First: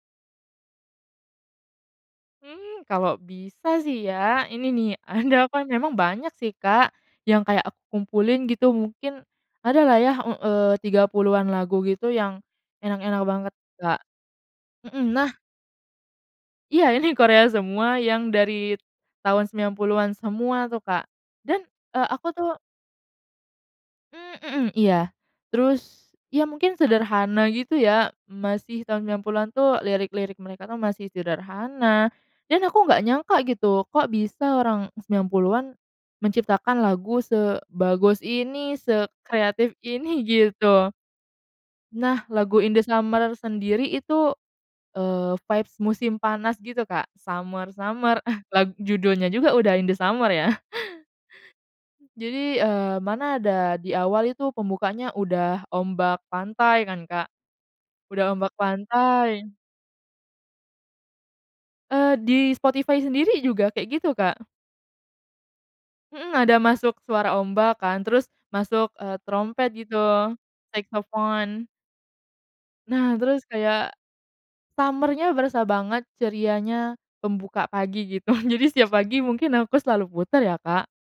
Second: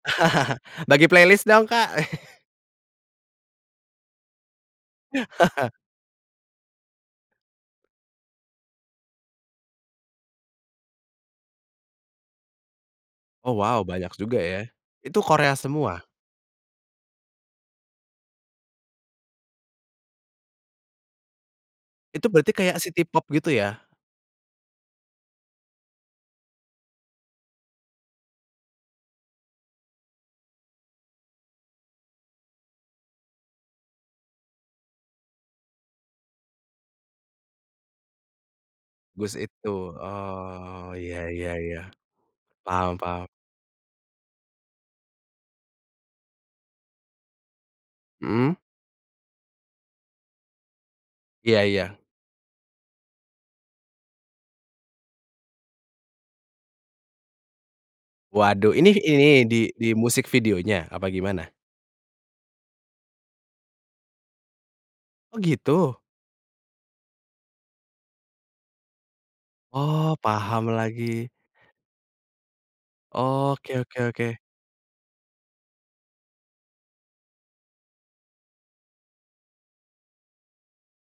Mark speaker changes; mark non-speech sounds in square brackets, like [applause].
Speaker 1: [laughs] Bagi playlist dong, Kak. [laughs]
Speaker 2: Mmm, kalau bisa sih ya ini nih ada apa
Speaker 1: [chuckles]
Speaker 2: memang banyak sih, Kak, yang kayak aku kumpulin gitu mungkin ada lah ya e eee, 30-an lagu gitu yang enak-enak banget,
Speaker 1: Oh, wow,
Speaker 2: Kak,
Speaker 1: banyak juga ya?
Speaker 2: mhm,
Speaker 1: Itu
Speaker 2: nah
Speaker 1: Korea semua?
Speaker 2: Iya, ini Korea semua yang dari tahun 90-an semua tuh, Kak, dan, eee,
Speaker 1: Itu
Speaker 2: aku
Speaker 1: berarti
Speaker 2: tuh
Speaker 1: kayak si K-pop gitu ya?
Speaker 2: Mmm, mhm, iya, terus ya mungkin sederhana gitu ya masih tahun 90-an tuh lirik-lirik mereka tuh masih sederhana dan aku nggak nyangka gitu kok bisa orang 90-an menciptakan lagu sebagus ini
Speaker 1: Gus itu,
Speaker 2: sekreatif ini
Speaker 1: oh,
Speaker 2: gitu.
Speaker 1: iya iya iya,
Speaker 2: Nah, lagu In The
Speaker 1: paham paham.
Speaker 2: Summer sendiri itu, eee, vibes musim panas gitu, Kak, summer-summer [chuckles]
Speaker 1: Mhm?
Speaker 2: lag judulnya juga udah In The Summer ya?
Speaker 1: Iya iya.
Speaker 2: Jadi, eee, mana ada di awal itu pembukaannya udah ombak pantai kan, Kak, udah ombak
Speaker 1: Waduh, ini ini
Speaker 2: pantai.
Speaker 1: di di musik videonya apa gimana?
Speaker 2: Eee, di Spotify sendiri juga kayak gitu, Kak.
Speaker 1: Oh, gitu?
Speaker 2: Mhm, ada masuk suara ombak kan, terus masuk, eee, terompet gitu
Speaker 1: Oh, paham lagi.
Speaker 2: saxophone. Nah, terus
Speaker 1: Oke
Speaker 2: kayak
Speaker 1: oke oke.
Speaker 2: summer-nya berasa banget cerianya membuka pagi gitu jadi setiap pagi mungkin aku selalu puter ya, Kak.